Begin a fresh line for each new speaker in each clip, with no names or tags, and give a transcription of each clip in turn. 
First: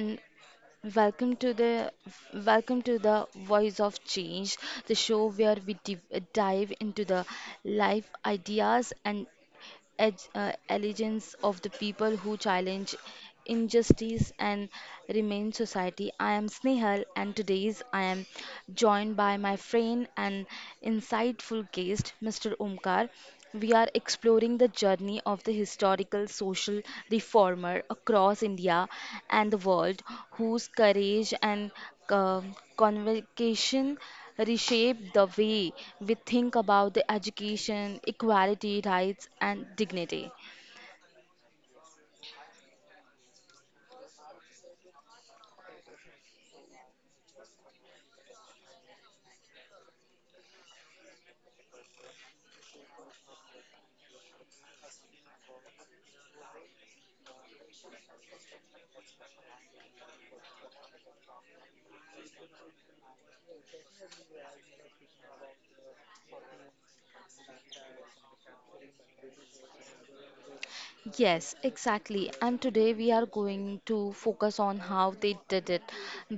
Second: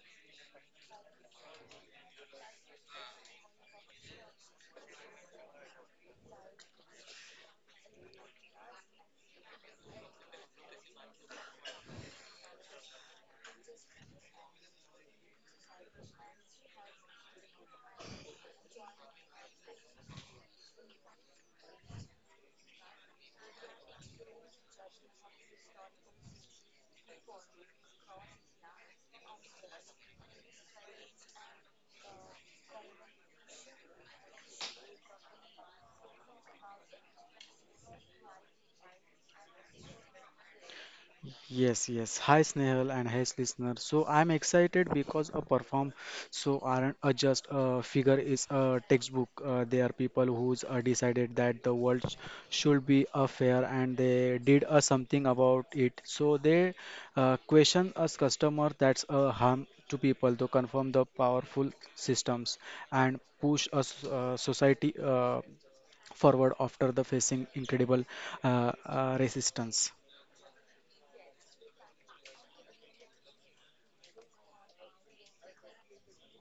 and welcome to the Voice of Change, the show where dive into the life ideas and allegiance of the people who challenge injustice and remain society. I am Snehal, and today's I am joined by my friend and insightful guest, Mr. Omkar. We are exploring the journey of the historical social reformer across India and the world, whose courage and convocation reshape the way we think about the education, equality, rights, and dignity.
Yes, yes. Hi Snehal and hi listener. So I'm excited because a perform so aren't a just a figure is a textbook. They are people who's decided that the world should be a fair and they did something about it. So they question us customer that's a harm to people to confirm the powerful systems and push us society forward after the facing incredible resistance.
Yes, exactly. And today we are going to focus on how they did it,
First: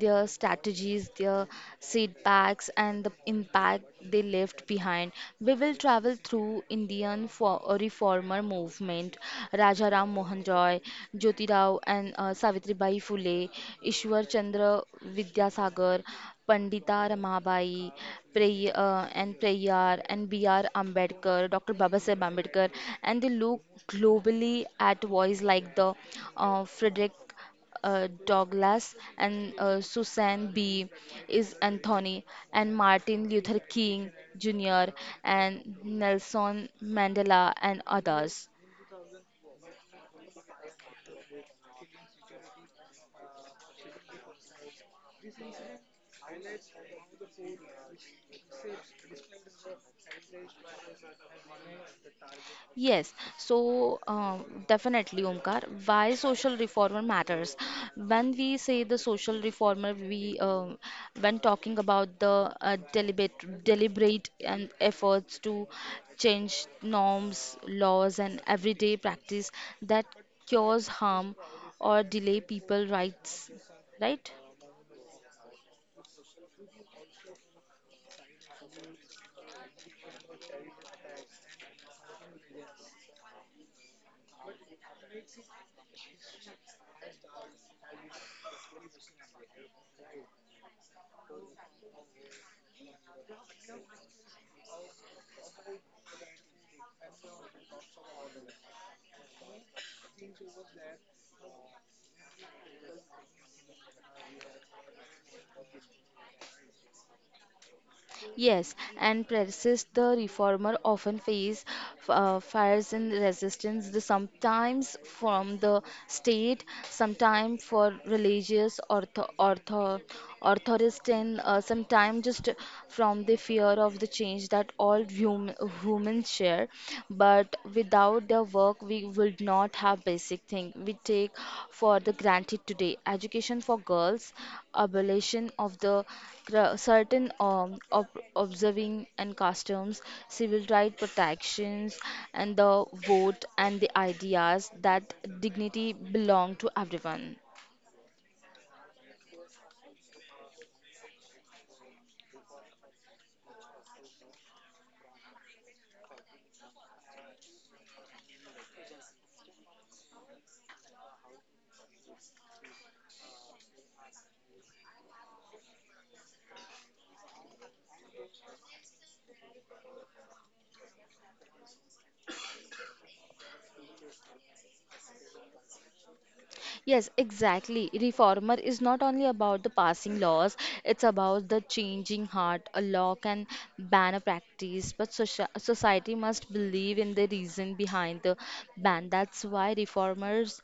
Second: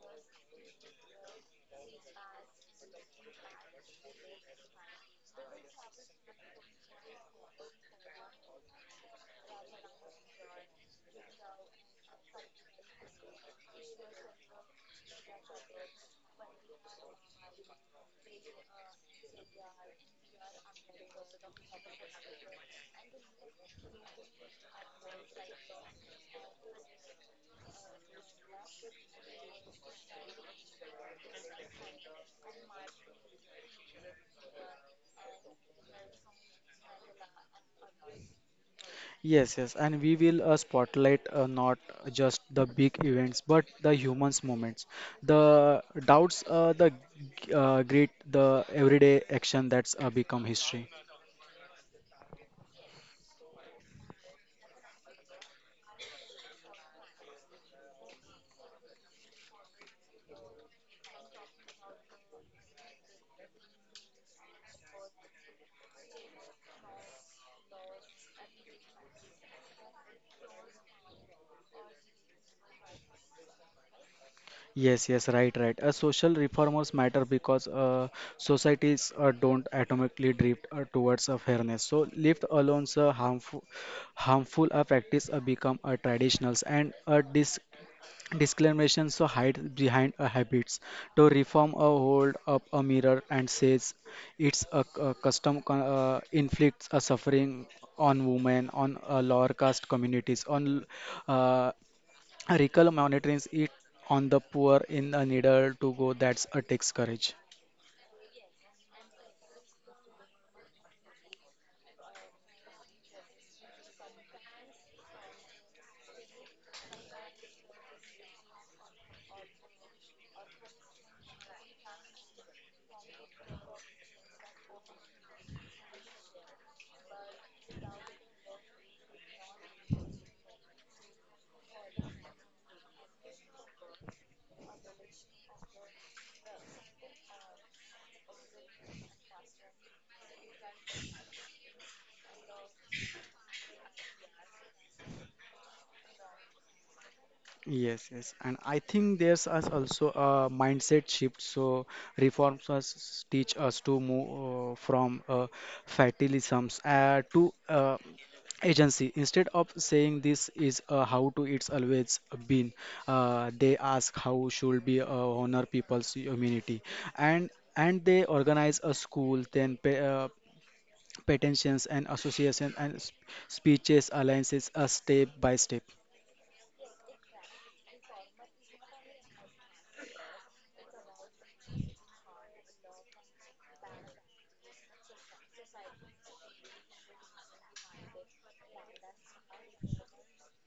their strategies, their setbacks, and the impact they left behind. We will travel through Indian for reformer movement, Rajaram Mohan Roy, Jyotirao, and Savitribai Phule, Ishwar Chandra Vidyasagar, Pandita Ramabai, Prayar, and B.R. Ambedkar, Dr. Babasaheb Ambedkar, and they look globally at voice like the Frederick Douglass and Susan B. is Anthony and Martin Luther King Jr. and Nelson Mandela and others.
Yes, yes, and we will spotlight not just the big events, but the humans moments, the doubts, the great, the everyday action that's become history.
Yes, so definitely, Omkar, why social reformer matters. When we say the social reformer, we when talking about the deliberate, deliberate and efforts to change norms, laws, and everyday practice that cause harm or delay people rights, right?
Yes, yes, right, right. Social reformers matter because societies don't automatically drift towards fairness. So, left alone, harmful practice become traditionals and Discriminations so hide behind a habits. To reform a hold up a mirror and says it's a custom inflicts a suffering on women, on lower caste communities, on uh, recall monitoring it on the poor in a needle to go. That's a takes courage.
Yes, and practice the reformer often face fires and resistance, sometimes from the state, sometimes for religious authority, sometimes just from the fear of the change that all humans share. But with Without their work, we would not have basic things we take for the granted today. Education for girls, abolition of the certain observing and customs, civil right protections, and the vote and the ideas that dignity belong to everyone.
Yes, yes, and I think there's us also a mindset shift. So reforms us teach us to move from fatalisms to agency. Instead of saying this is how to it's always been, they ask how should be honor people's humanity, and and they organize a school, then pay, petitions and associations and speeches alliances, a step by step.
Yes, exactly. Reformer is not only about the passing laws, it's about the changing heart. A law can ban a practice, but society must believe in the reason behind the ban. That's why reformers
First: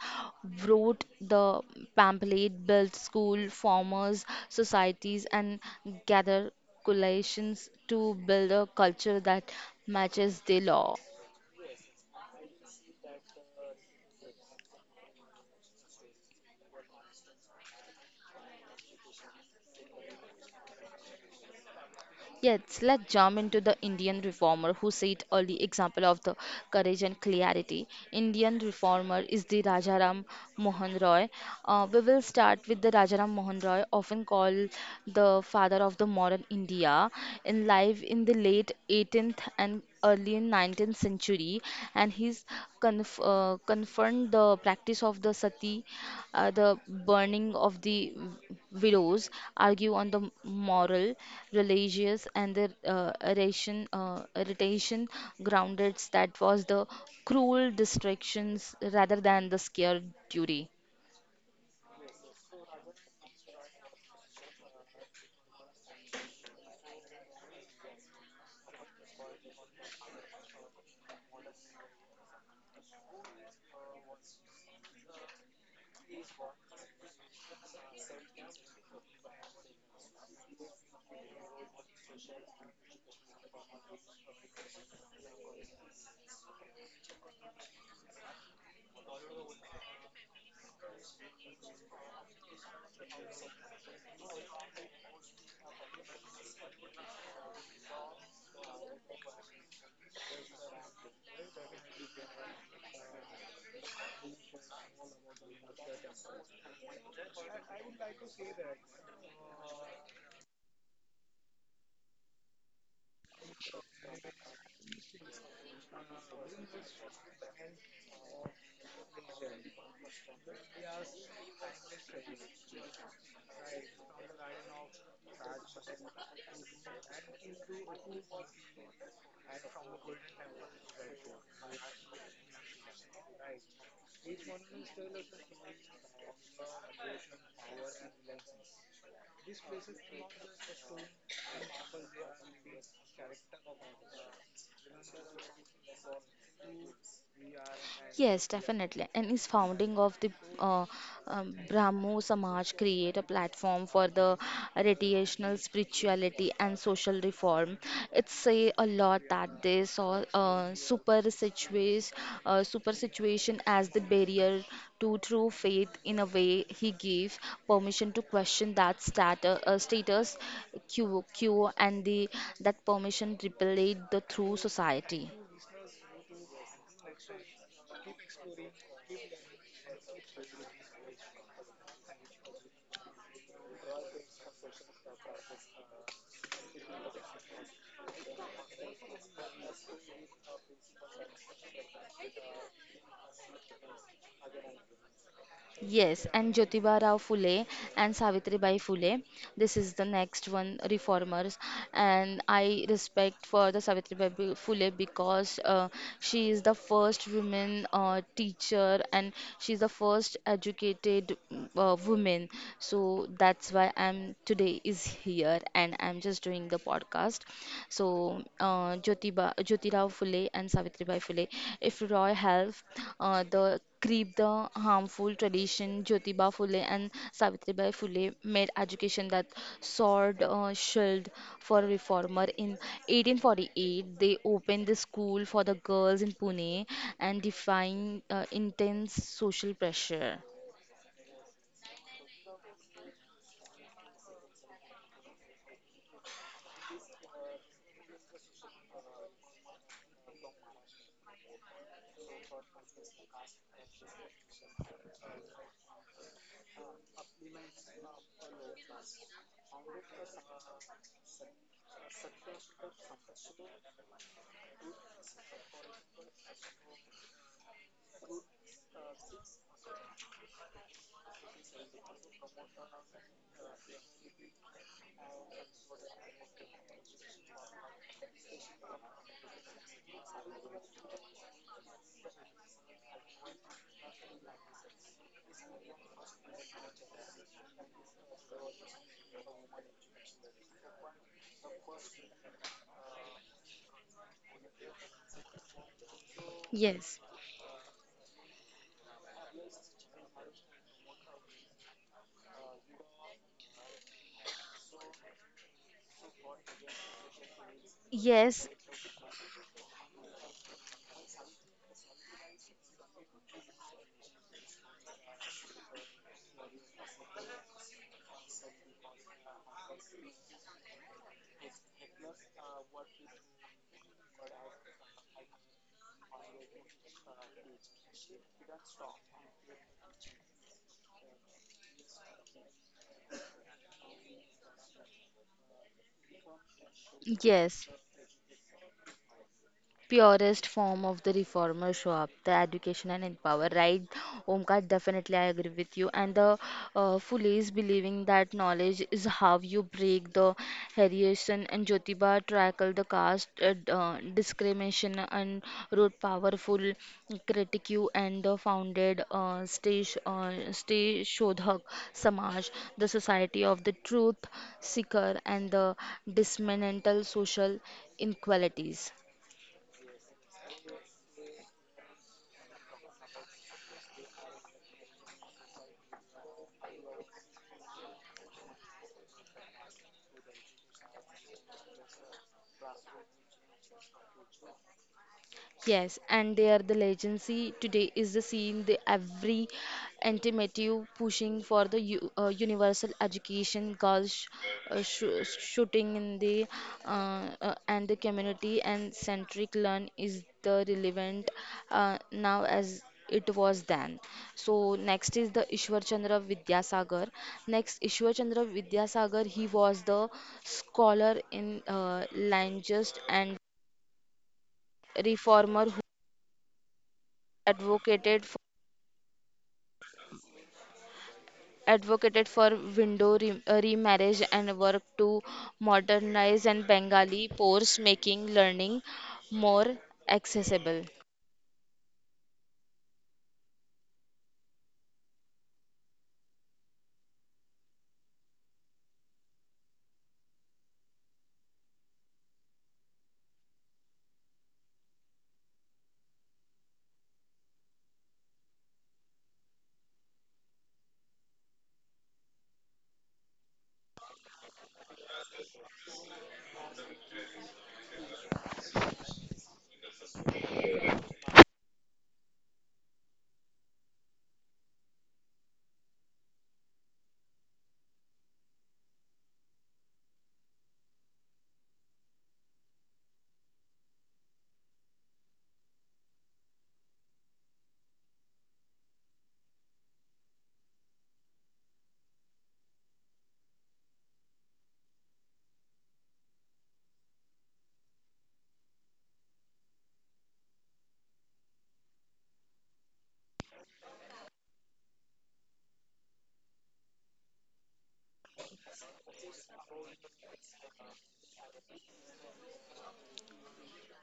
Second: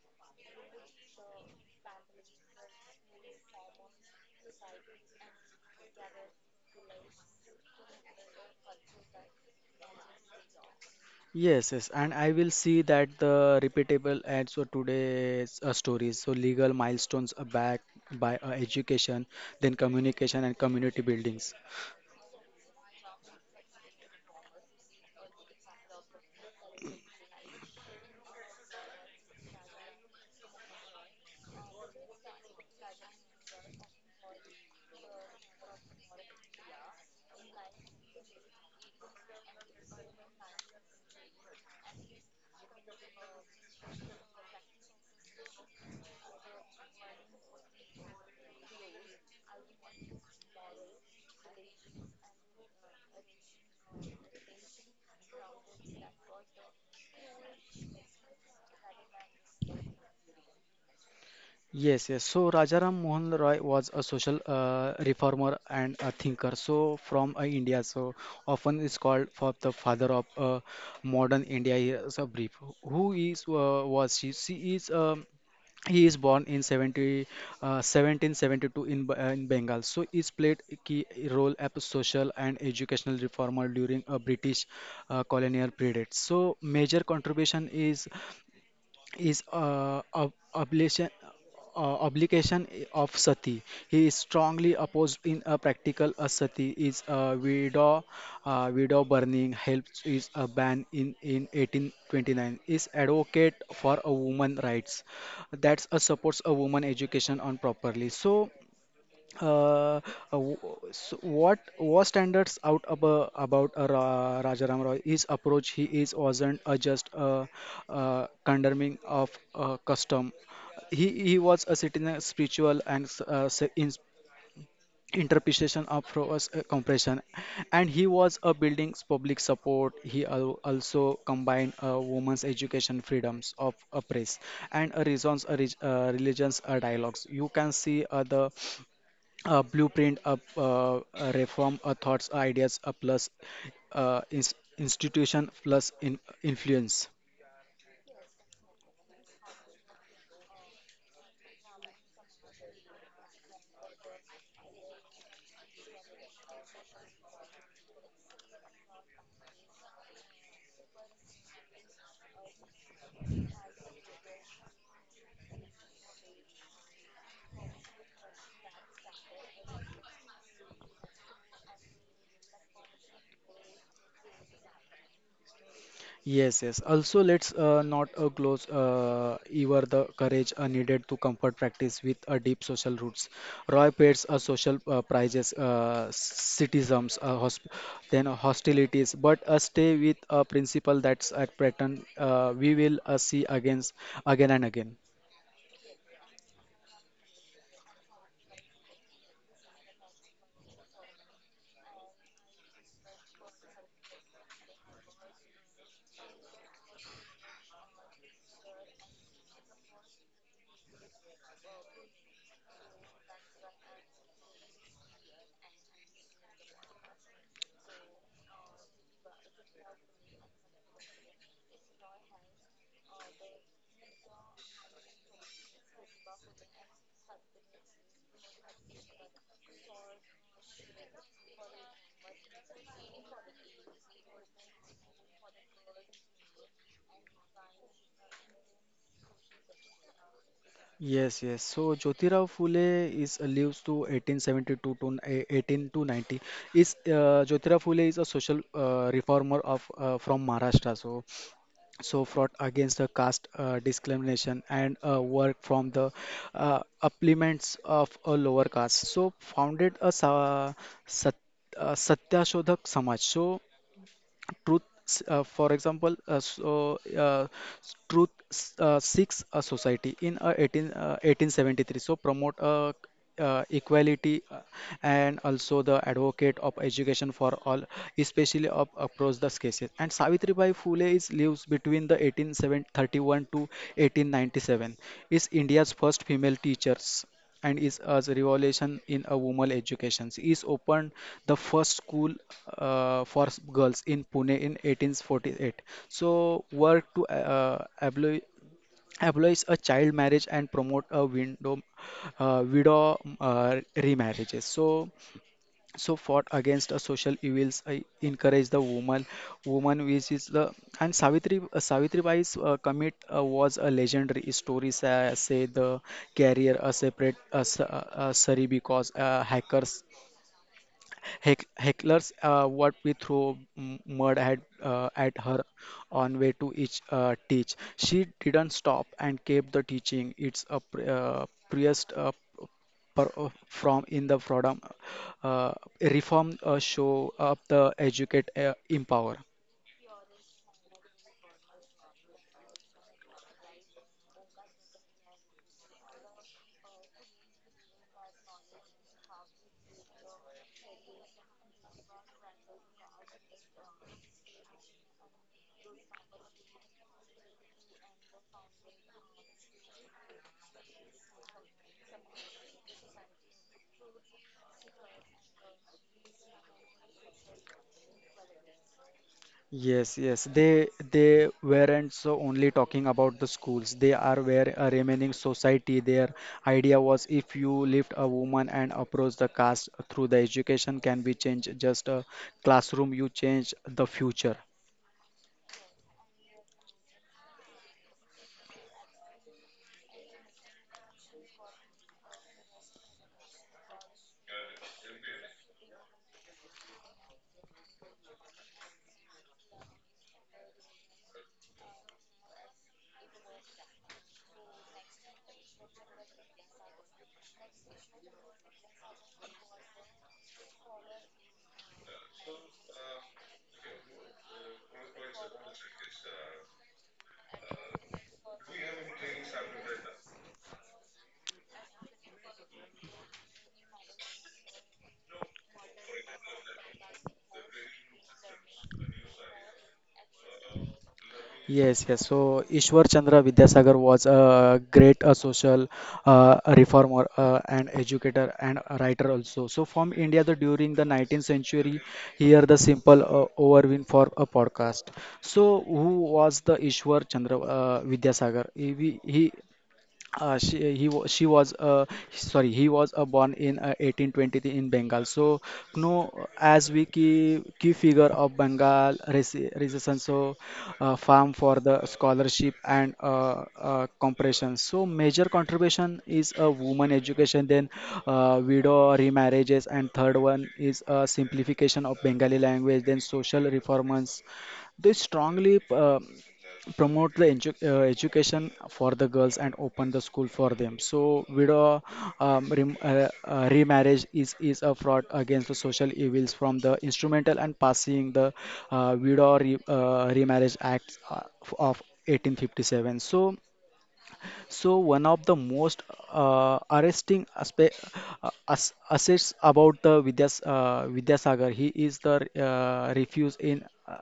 wrote the pamphlet, built school, farmers, societies, and gather coalitions to build a culture that matches the law.
Yes, yes, and I will see that the repeatable ads for today's stories. So legal milestones are backed by education, then communication and community buildings.
Yes, let's jump into the Indian reformer who set early example of the courage and clarity. Indian reformer is the Rajaram Mohan Roy. We will start with the Rajaram Mohan Roy, often called the father of the modern India, in life in the late 18th and early in 19th century and he's confirmed the practice of the sati the burning of the widows argue on the moral religious and the irritation grounded that was the cruel distractions rather than the scare duty.
Yes, yes. So Rajaram Mohan Roy was a social reformer and a thinker. So from India, so often is called for the father of modern India. Here is a brief. Who is was she? She is. A. He is born in 70, 1772 in, in Bengal. So he's played a key role as a social and educational reformer during a British colonial period. So major contribution is obligation of sati. He is strongly opposed in a practical a sati is a widow widow burning helps is a ban in 1829, is advocate for a woman rights that's a supports a woman education on properly so uh, uh, w- so what standards out about Rajaram Roy? His approach, he is wasn't just condemning of custom. He was a citizen spiritual and in, interpretation of Roy's compression, and he was a building public support. He also combined women's education freedoms of a press and a reasons religions dialogues. You can see the a blueprint of a reform a thoughts ideas a plus institution plus in influence.
Yes, definitely. And his founding of the uh, Brahmo Samaj create a platform for the radiational spirituality and social reform. It say a lot that they saw super situation as the barrier to true faith. In a way, he gave permission to question that status, quo, and the that permission repelled the true society.
Yes, yes, also let's not close ever the courage needed to comfort practice with a deep social roots. Roy pays a social prizes citizens then hostilities but stay with a principle that's a pattern we will see against again and again.
Yes, and Jyotiba Rao Phule and Savitribai Phule. This is the next one, reformers. And I respect for the Savitribai Phule because she is the first woman teacher and she's the first educated woman. So that's why I'm today is here and I'm just doing the podcast. So, Jyotirao Phule and Savitribai Phule. If Roy helped the creep the harmful tradition, Jyotiba Phule and Savitribai Phule made education that sword shield for reformer. In 1848, they opened the school for the girls in Pune and defying intense social pressure.
Yes, yes. So Jyotirao Phule is lives to 1872 to 18 to 90. Is Jyotirao Phule is a social reformer of from Maharashtra. So fought against the caste discrimination and work from the uplements of a lower caste. So founded a sat- Satyashodhak Samaj. So truth for example uh, truth seeks a society in 18 1873, so promote equality and also the advocate of education for all especially of across the cases. And Savitribai Phule is lives between the 1831 to 1897, is India's first female teachers and is a revolution in a woman education. She is opened the first school for girls in Pune in 1848. So work
Yes.
to abolish a child marriage and promote a window widow remarriages. So fought against social evils, I encourage
Yes,
the woman which is the. And Savitribai's commit was a legendary story. Say the carrier a separate sorry because hackers, hecklers what we throw mud at her on way to each teach. She didn't stop and kept the teaching. It's a priest per- uh, from in the freedom uh, reform show up
yes.
the educate empower.
Purest form of the reformer show up the education and empower, right, Omkar? Definitely, I agree with you, and the foolish believing that knowledge is how you break the hierarchy. And Jyotiba tackle the caste discrimination and wrote powerful critique and the founded stage Shodhak Samaj, the society of the truth seeker and the dismantle social inequalities.
Yes, yes. They weren't so only talking about the schools. They are where a remaining society. Their idea was if you lift a woman and approach the caste through the education can be changed. Just a classroom, you change the future.
Yes, and they are the legacy today is the scene the every intimative pushing for the universal education girls shoo- shooting in the and the community and centric learn is the relevant now as it was then. So next is the Ishwar Chandra Vidyasagar. Next Ishwar Chandra Vidyasagar he was the scholar in language and reformer advocated for, advocated for window remarriage and worked to modernize and Bengali course making learning more accessible.
Yes, yes. So Ishwar Chandra Vidyasagar was a great social reformer and educator and a writer also. So from India, the during the 19th century, here the simple overview for a podcast. So who was the Ishwar Chandra Vidyasagar? He she he wa- she was sorry, he was born in 1823 in Bengal. So no as we key figure of Bengal resistance, so farm for the scholarship and compression. So major contribution is a woman education, then widow remarriages, and third one is simplification of Bengali language, then social reforms. They strongly promote the education for the girls and open the school for them. So widow remarriage is a fraud against the social evils from the instrumental and passing the widow remarriage act of 1857. So one of the most arresting aspe as assets about the Vidyasagar, he is the refuse in uh,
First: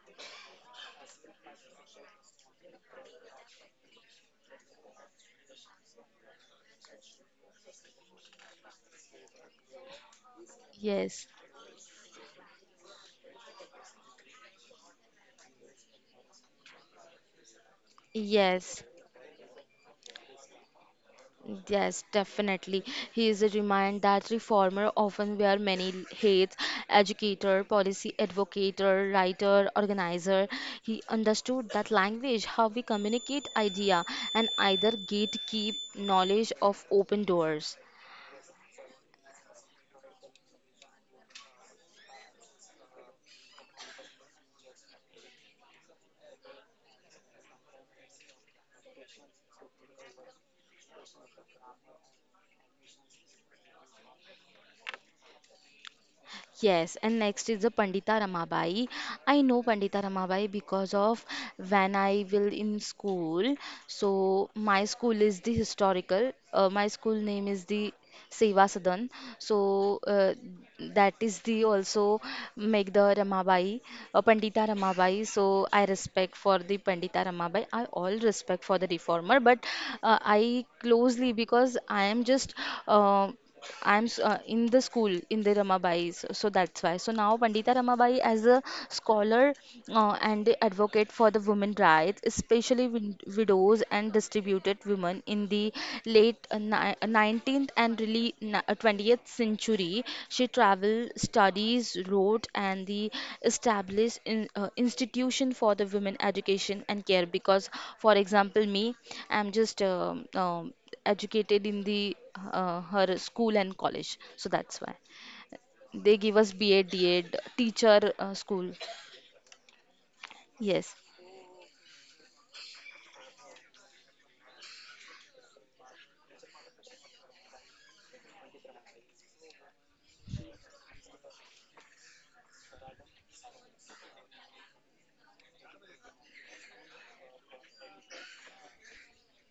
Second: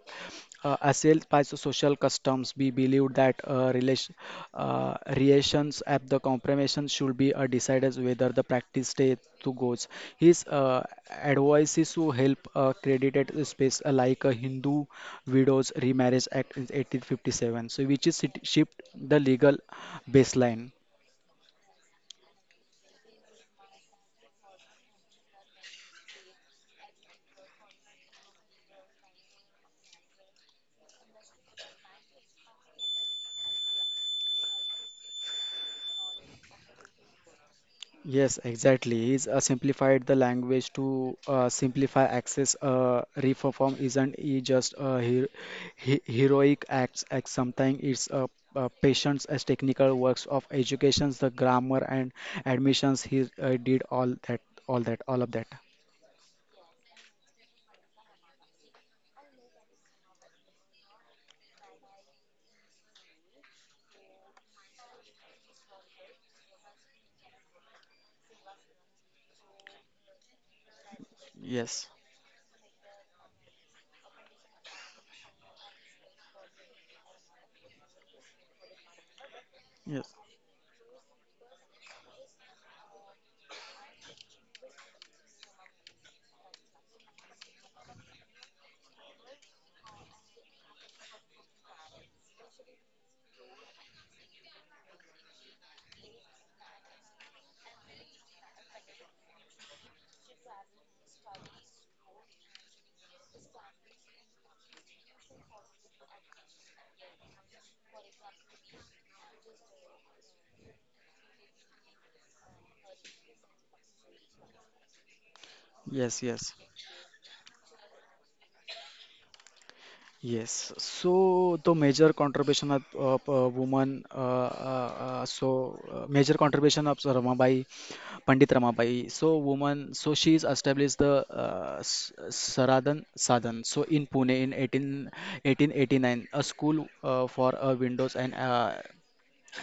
uh, assailed by social customs. We believe that relation, sessions at the compromise should be decided whether the practice day to goes. His
Yes.
advice is to help credited space like a Hindu Widows Remarriage Act in 1857, so which is shift
Yes,
the legal baseline.
yes, definitely. He is a reminder that reformer often wear many hats: educator, policy advocate, writer, organizer. He understood that language, how we communicate idea, and either gatekeep knowledge of open doors.
Yes, exactly. He's simplified the language to simplify access. Reform isn't he just a he heroic act, sometimes it's patience as technical works of educations, the grammar and admissions. He did all of that.
Yes, and next is the Pandita Ramabai. I know Pandita Ramabai because of when I will in school. So my school is the historical. My school name is the Seva Sadan. So that is the
Yes,
also make the Pandita Ramabai. So I respect for the Pandita Ramabai. I all respect for the reformer, but
yes,
I closely because I am just. Uh, in the school in the Ramabai's, so so that's why. So now Pandita Ramabai, as a scholar and advocate for the women rights, especially widows and distributed women in the late 19th and really 20th century, she traveled, studies, wrote, and the established institution for the women education and care. Because, for example, me, I'm just educated in the her school and college, so that's why
yes,
they give
yes.
us BA DA teacher school.
Yes,
Yes,
so the major contribution of woman, major contribution of Sir Ramabai, Pandit Ramabai. So woman, so she's established the Saradan Sadan, so in Pune in 18, 1889, a school for windows and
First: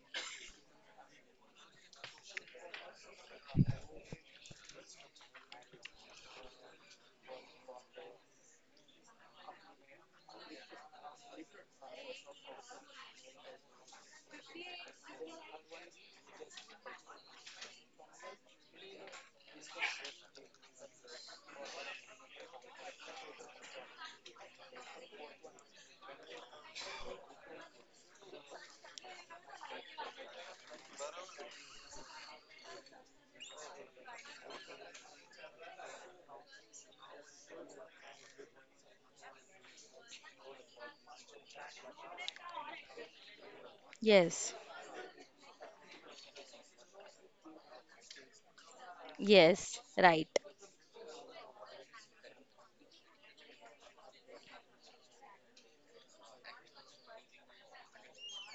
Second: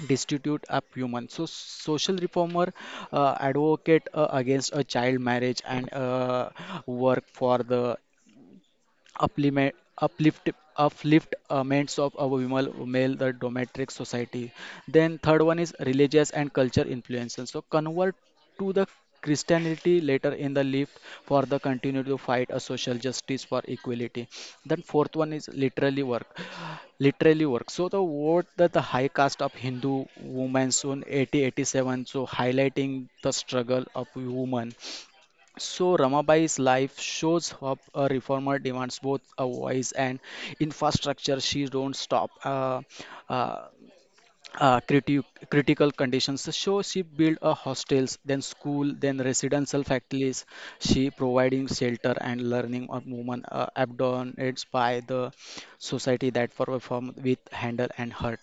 destitute of human. So social reformer advocate against a child marriage and work for the uplift uplift upliftments of our male the dominatrix society. Then third one is religious and culture influences so convert to the Christianity later in the life for the continue to fight a social justice for equality. Then fourth one is literally work so the what that the high caste of Hindu women soon 8087, so highlighting the struggle of women. So Ramabai's life shows up a reformer demands both a voice and infrastructure. She don't stop uh,
yes,
uh, criti- critical conditions. So she built a hostels, then school, then
yes,
residential
right.
factories. She providing shelter and learning of women abandoned by the society that for perform with handle and hurt.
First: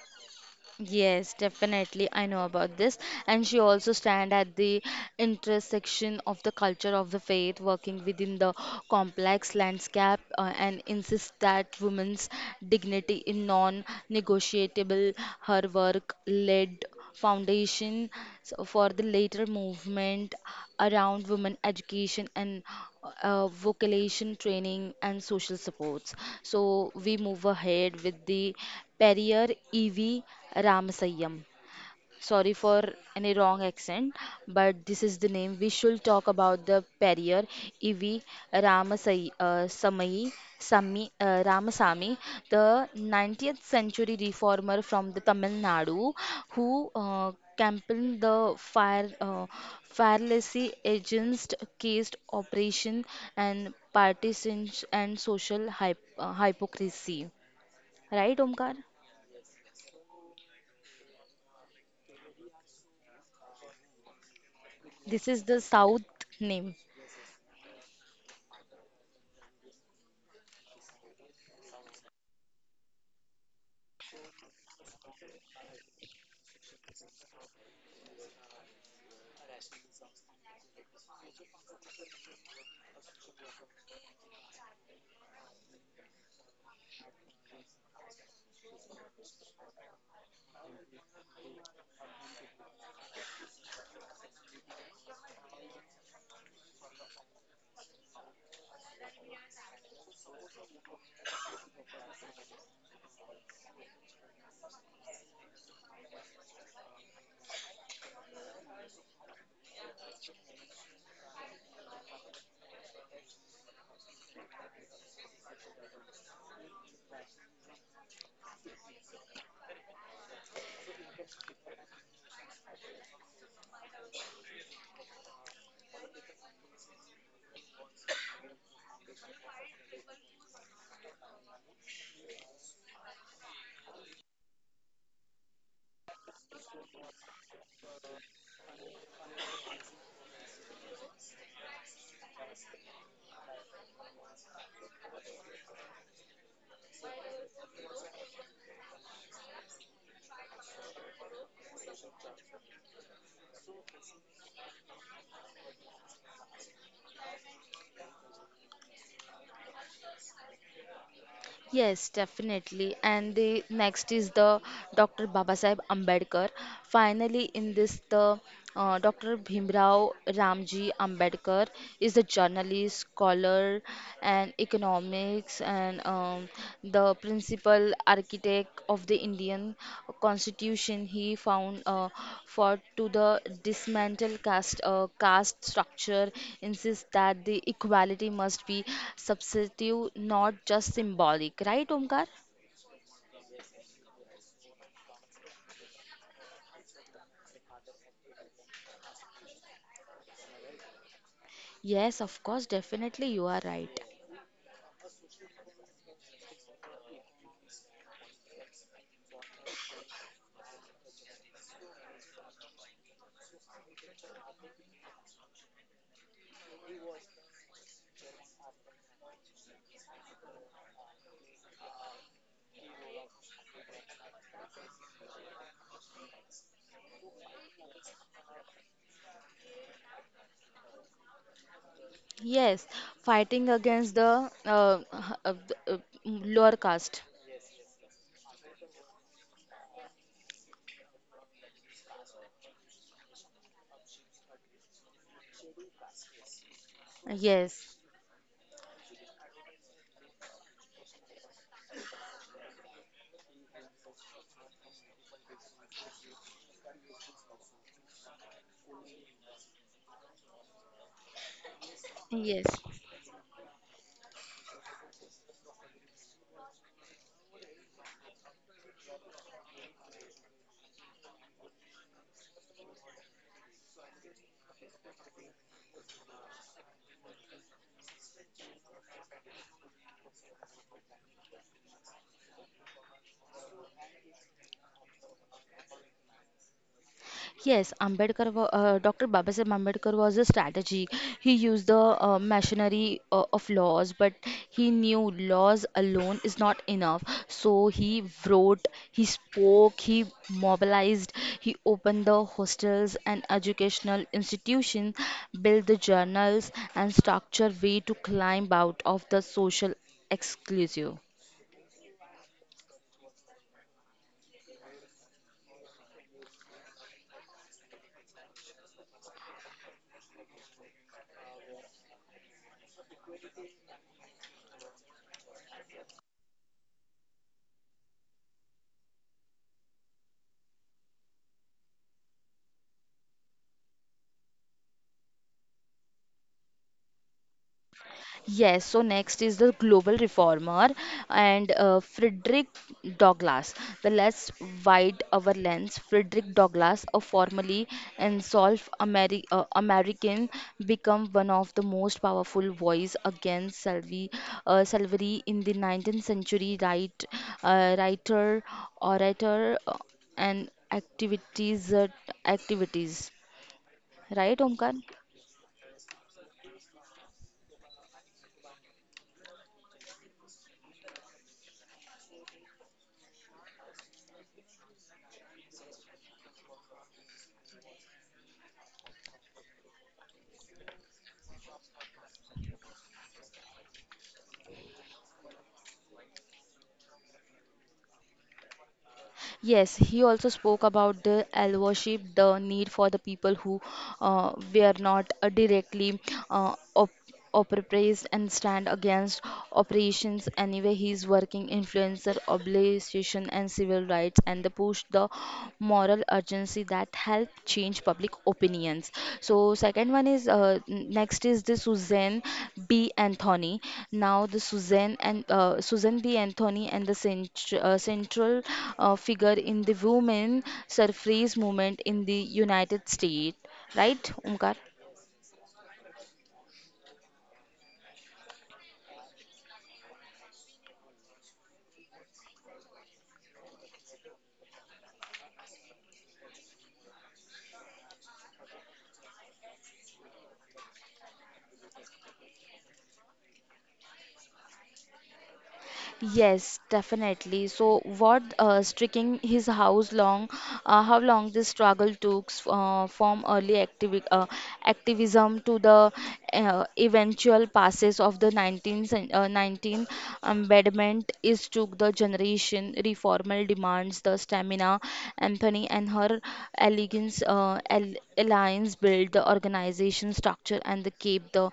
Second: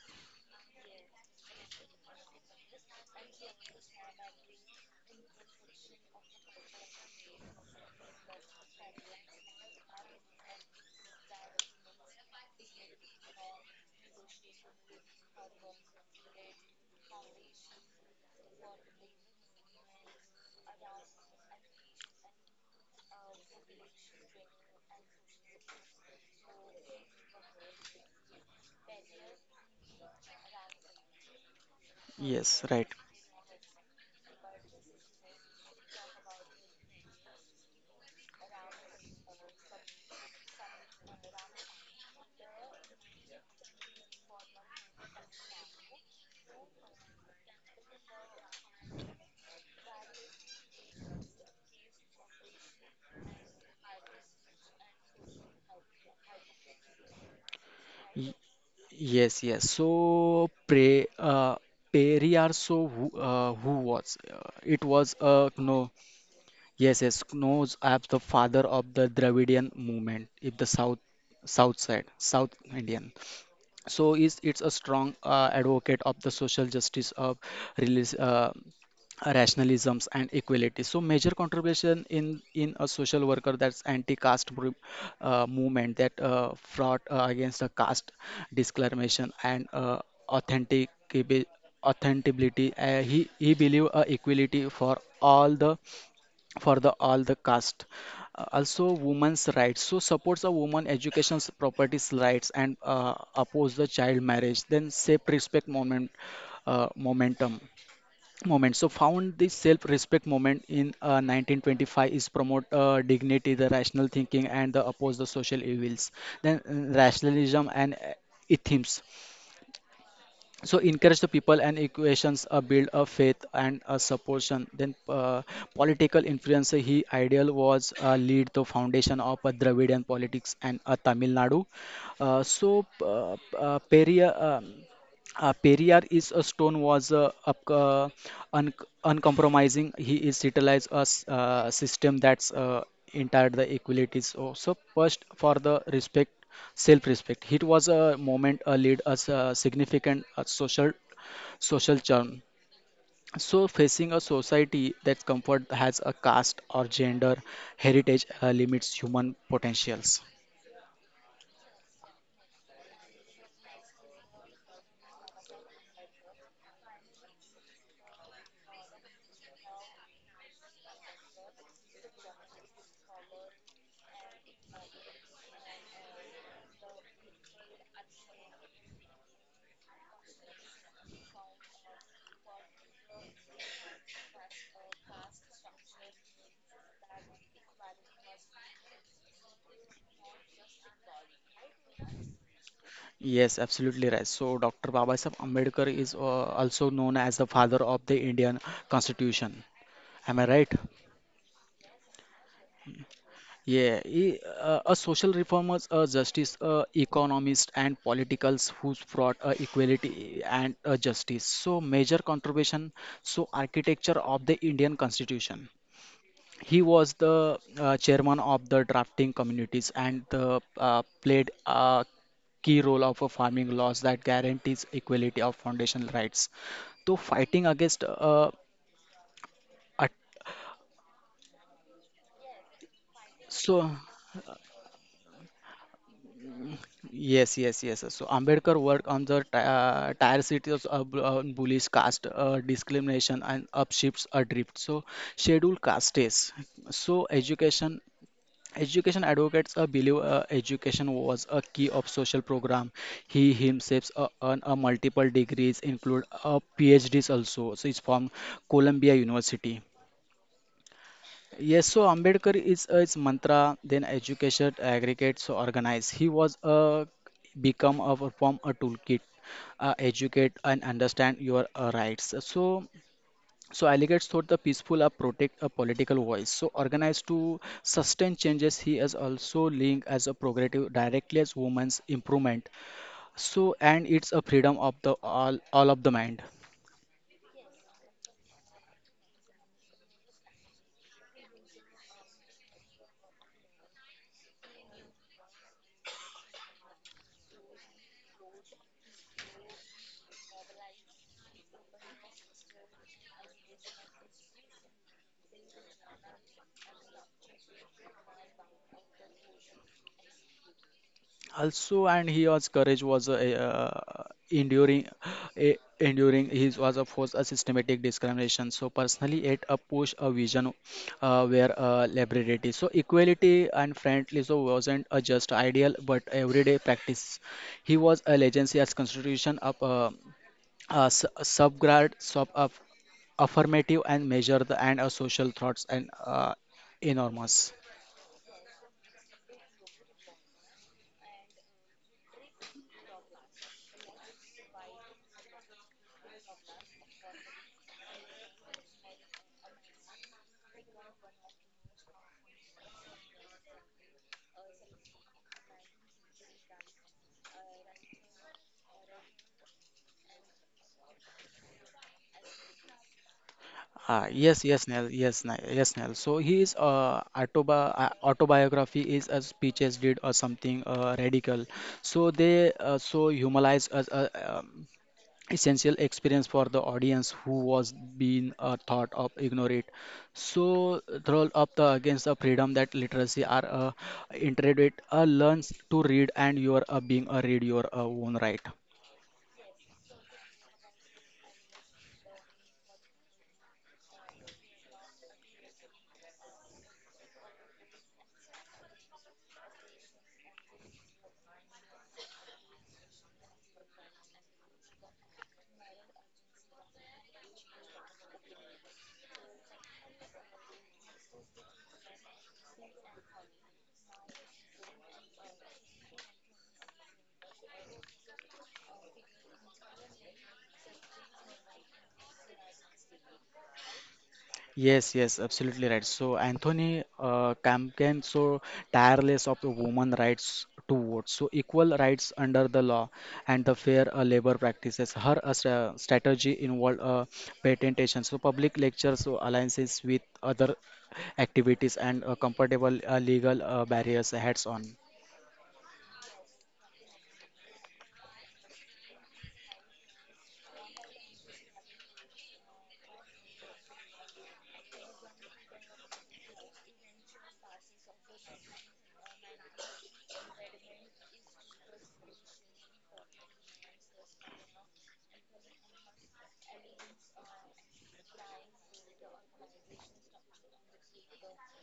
Yes, definitely. I know about this. And she also stand at the intersection of the culture of the faith, working within the complex landscape, and insists that women's dignity is non-negotiable. Her work led foundation for the later movement around women education and vocation training and social supports. So we move ahead with the Periyar E.V. Ramasayam, sorry
Yes, right.
for any wrong accent, but this is the name. We should talk about the Perrier Evi Ramasai, Samai, Sami, Ramasamy, the 19th century reformer from the Tamil Nadu, who campaigned fearlessly against caste oppression and partisan and social hypocrisy. Right, Omkar?
Yes, yes. So Pre Periarso who was it was
This is
a
the
no,
South name.
yes, yes, Knows as the father of the Dravidian movement. If the south side South Indian. So is it's a strong advocate of the social justice of release. Rationalisms and equality, so major contribution in a social worker, that's anti-caste movement that fought against the caste discrimination and authentic authenticity. He believed equality for all the for the all the caste. Also women's rights, so supports a woman education's properties rights and oppose the child marriage, then safe respect moment moment, so found the self-respect moment in 1925, is promote dignity the rational thinking and the oppose the social evils. Then rationalism and ethics so encourage the people and equations build a faith and a supportion. Then political influence, he ideal was lead the foundation of a Dravidian politics and Tamil Nadu. uh, so uh, uh, Periyar, um, Periyar is a stone was un- uncompromising. He is utilized a system that's entire the equalities. So, first for the respect. Self respect. It was a moment a lead us a significant social charm. So facing a society that comfort has a caste or gender heritage limits human potentials.
Yes, definitely. And the next is the Dr. Babasaheb Ambedkar. Finally, in this, the Dr. Bhimrao Ramji Ambedkar is a journalist, scholar, and economics, and the principal architect of the Indian Constitution. He found fought to the dismantle caste caste structure, insists that the equality must be substantive, not just symbolic. Right, Omkar?
Yes, absolutely right. So Dr. Babasaheb Ambedkar is also known as the father of the Indian Constitution. Am I right?
Yes, of course, definitely, you are
Yeah,
right.
he a social reformers, a justice, a economist, and politicals who's brought equality and justice. So major contribution. So architecture of the Indian Constitution. He was the chairman of the drafting communities and the played a key role of a farming laws that guarantees equality of foundational rights. So fighting against at-
Yes, fighting
so
against the uh, h- uh, the, uh, lower caste.
yes, yes, yes, sir. So Ambedkar worked on the tire cities of bullish caste discrimination and upshifts adrift. So scheduled castes. So
Yes,
education. Education advocates believe education was a key of social program. He himself earned multiple degrees, include PhDs also. So it's from Columbia University. Yes, so Ambedkar
yes.
is its mantra, then education, aggregate, so organize. He was a become a from a toolkit, educate and understand your rights. So, so Alligates thought the peaceful are protect a political voice. So organize to sustain changes. He is also linked as a progressive directly as women's improvement. So and it's a freedom of the all of the mind.
Yes, Dr. Babasaheb Ambedkar was a strategy. He used the machinery of laws, but he knew laws alone is not enough. So he wrote, he spoke, he mobilized, he opened the hostels and educational institutions, built the journals, and structured way to climb out of the social exclusive.
Also and he was courage was a enduring enduring he was of course a systematic discrimination, so personally it a push a vision where liberty so equality and friendly so wasn't a just ideal but everyday practice. He was a legacy as constitution of a subgrad sub of affirmative and measure the and a social thoughts and enormous.
Yes, so next is the global reformer and Frederick Douglass. The less wide our lens, Frederick Douglass, a formerly enslaved American, became one of the most powerful voice against slavery in the 19th century. Right, writer, orator, and activities.
Ah,
Right,
yes, yes,
Omkar?
Nell, yes, Nell, yes, Nell. So his autobiography is a speeches did or something radical. So they so humanize as a essential experience for the audience who was being thought of ignore it. So throw up the against the freedom that literacy are integrate learns to read and you are being a read your own right.
Yes, he also spoke about the allyship, the need for the people who were not directly uh, op- oppressed and stand against operations. Anyway, he is working influencer, obligation, and civil rights, and the push the moral urgency that that help change public opinions. So second one is next is the Suzanne B. Anthony. Now the Suzanne and Suzanne B. Anthony and the central figure in the women suffrage movement in the United States. Right, Umkar?
Yes, yes, absolutely right. So Anthony campaigned so tireless of the women rights to vote, so equal rights under the law and the fair labor practices. Her strategy involved patentation, so public lectures, so alliances with other activities and comfortable legal barriers heads on.
Yes, definitely. So, what streaking his house long, how long this struggle took from early activism to the eventual passes of the 19th amendment is took the generation. Reformer demands the stamina. Anthony and her elegance, al alliance build the organization structure and they keep the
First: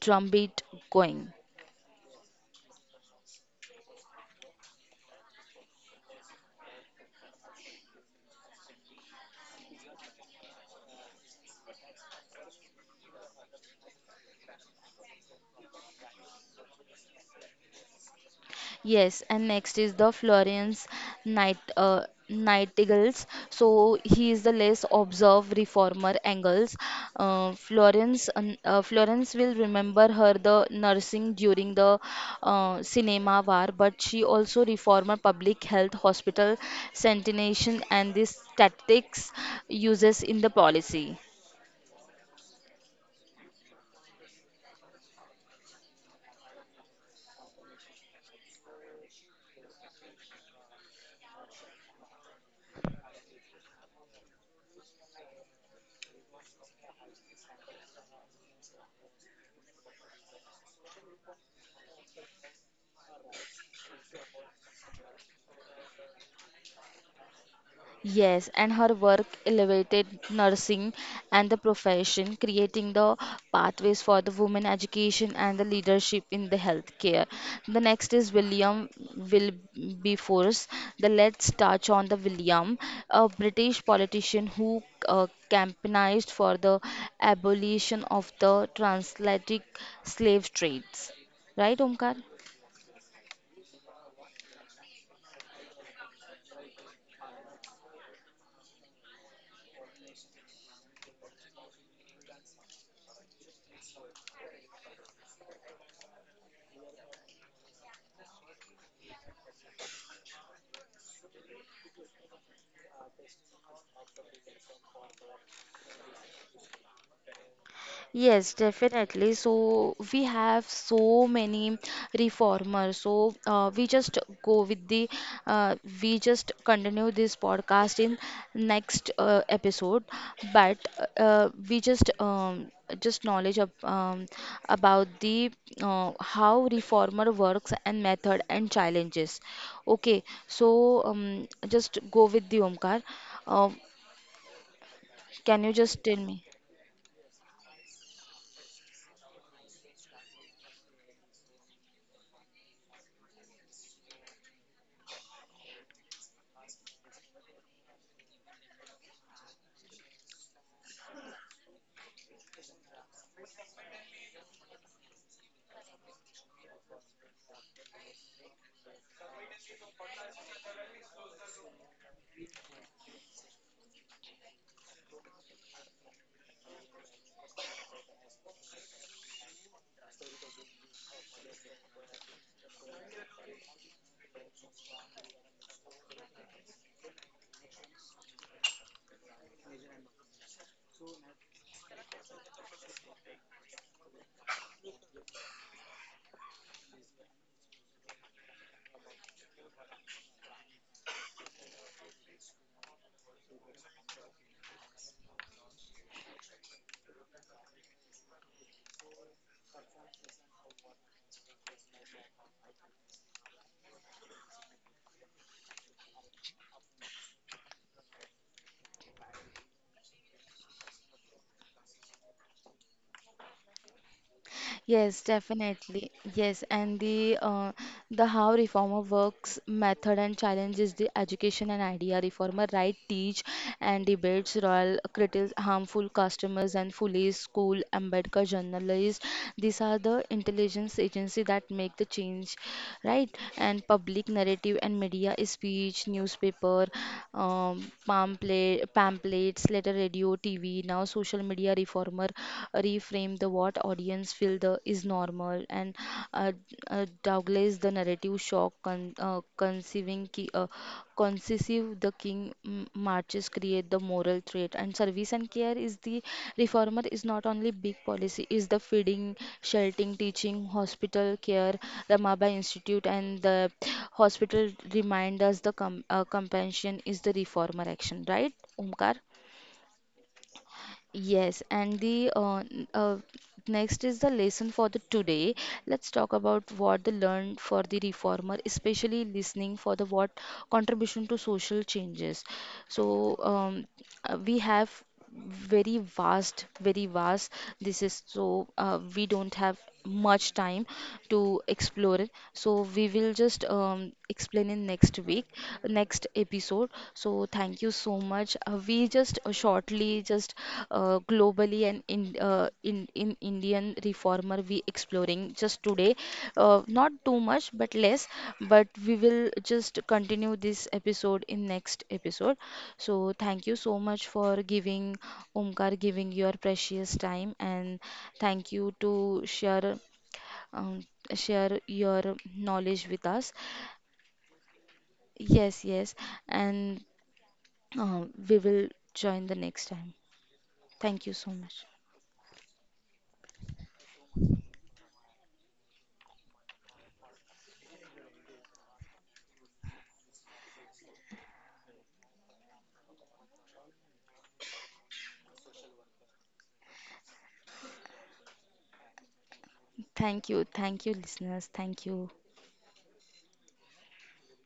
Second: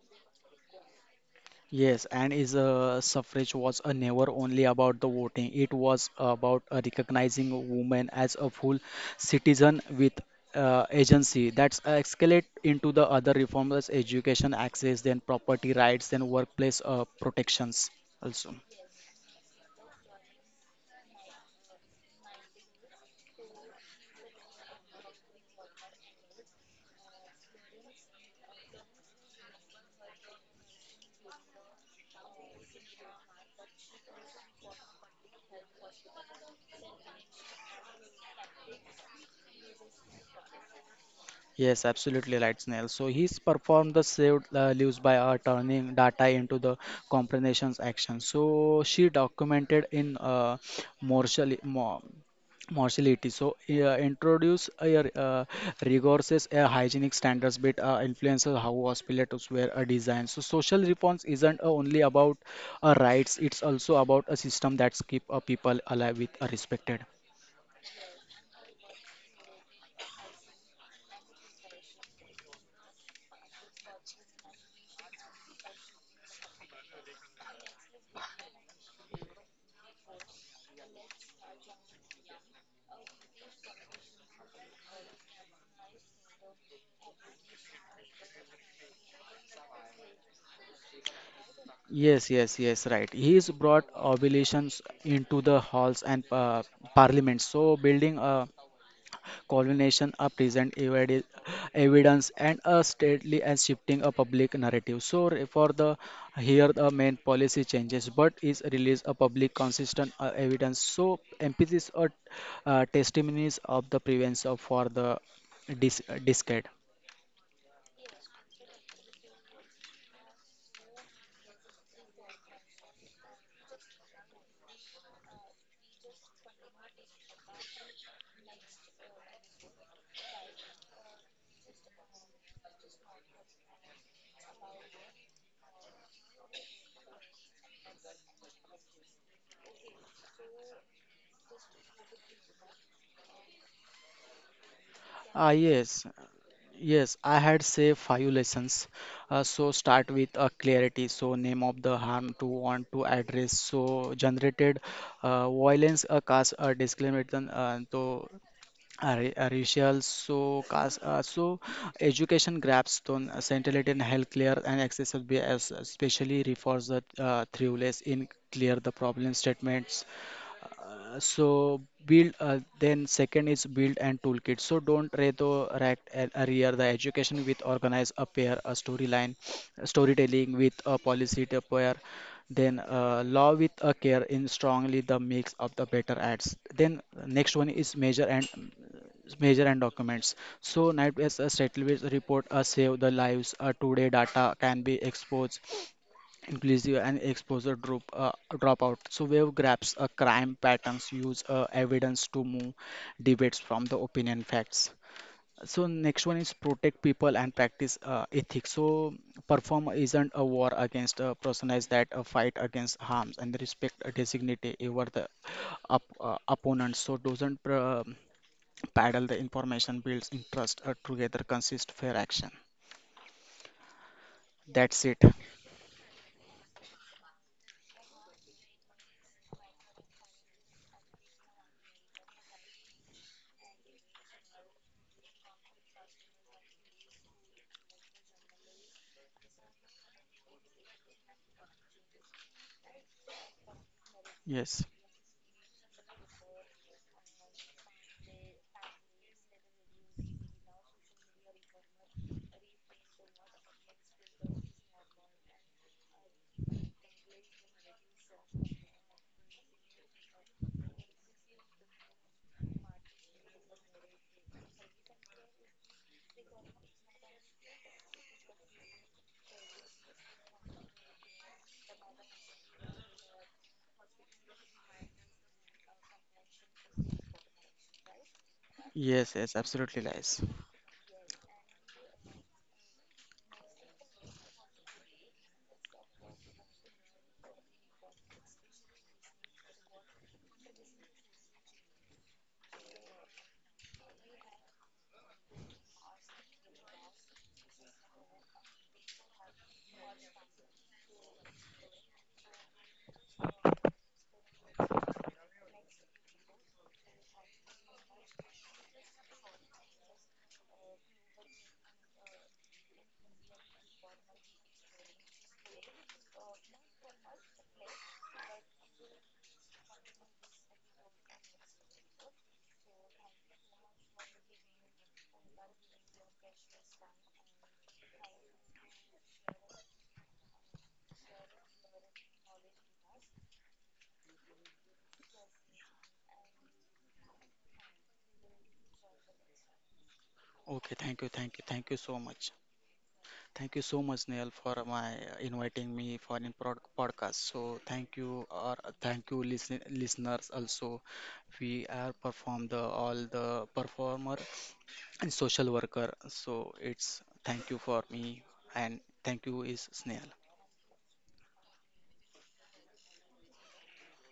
drumbeat going.
Yes, and is suffrage was never only about the voting. It was about recognizing women as a full citizen with agency. That's escalate into the other reforms, education access, then property rights, then workplace protections also.
Yes, and next is the Florence Night uh, Nightingales. So he is the less observed reformer Engels. Florence will remember her the nursing during the cinema war, but she also reformer public health hospital sanitation and this tactics uses in the policy.
Yes, absolutely right, Snail. So he's performed the saved lives by turning data into the comprehensions action. So she documented in mortally, mo- mortality. So introduce a rigorous hygienic standards, but influences how hospitals were designed. So social reforms isn't only about rights; it's also about a system that's keep people alive with respected.
Yes, and her work elevated nursing and the profession, creating the pathways for the women education and the leadership in the healthcare. The next is William Will be force. The Let's touch on the William, a British politician who campaigned for the abolition of the transatlantic slave trades. Right, Omkar?
Yes, yes, yes, right. He's brought oblations into the halls and parliaments. So, building a colonization, a present evidence, and a stately and shifting a public narrative. So, for the here the main policy changes, but is released a public consistent evidence. So, emphasis or testimonies of the prevalence of for the decade.
Yes, definitely. So we have so many reformers. So we just go with uh, we just continue this podcast in next episode. But we just knowledge about the how reformer works and method and challenges. Okay, so just go with the Omkar. Uh,
Ah,
can you just
yes.
tell me?
Yes, I had say five lessons. So start with clarity. So name of the harm to want to address. So generated violence cause a disclaimer. Then to racial. So cause so education grabs on centrality and health clear and accessible as especially refers the through less in clear the problem statements so build then second is build and toolkit so don't reto rack and arrear the education with organize a pair a storyline storytelling with a policy to pair, then law with a care in strongly the mix of the better ads, then next one is measure and documents. So night as a settlement report a save the lives a today data can be exposed inclusive and exposure drop dropout. So wave grabs a crime patterns use evidence to move debates from the opinion facts. So next one is protect people and practice ethics. So perform isn't a war against a personalized that a fight against harms and respect a designate over the up opponent. So doesn't paddle the information builds interest together consist fair action. That's
Yes,
it.
definitely. Yes, and the how reformer works method and challenges the education and idea reformer right teach and debates royal critics harmful customers and police school Ambedkar journalists. These are the intelligence agency that make the change, right? And public narrative
Yes.
and media is speech, newspaper, pamphlets, letter, radio, TV. Now social media reformer performer reframe the what audience feel the is normal and uh, Douglas the narrative shock concessive the king marches create the moral threat and service and care is the reformer is not only big policy is the feeding sheltering teaching hospital care Ramabai institute and the hospital remind us the compassion is the reformer action, right, Omkar?
Yes, yes, absolutely lies.
Yes, and the next is the lesson for the today. Let's talk about what the learned for the reformer, especially listening for the what contribution to social changes. So we have very vast, very vast. This is so we don't have much time to explore it. So we will just explain in next week, next episode. So thank you so much. We just shortly just globally and in Indian reformer we exploring just today. Not too much, but less. But we will just continue this episode in next episode. So thank you so much for giving Omkar giving your precious time and thank you to share um, share your knowledge with us. Yes, yes, and we will join the next time.
Okay,
Thank
thank
you
you,
so
thank you,
much.
thank you so much. Thank you so much, Neil, for my inviting me for in prod podcast. So thank you, or thank you, listeners. Also, we are perform the all the performer and social worker. So it's thank you for me, and thank you is Snail.
Thank you. Thank you, listeners. Thank you.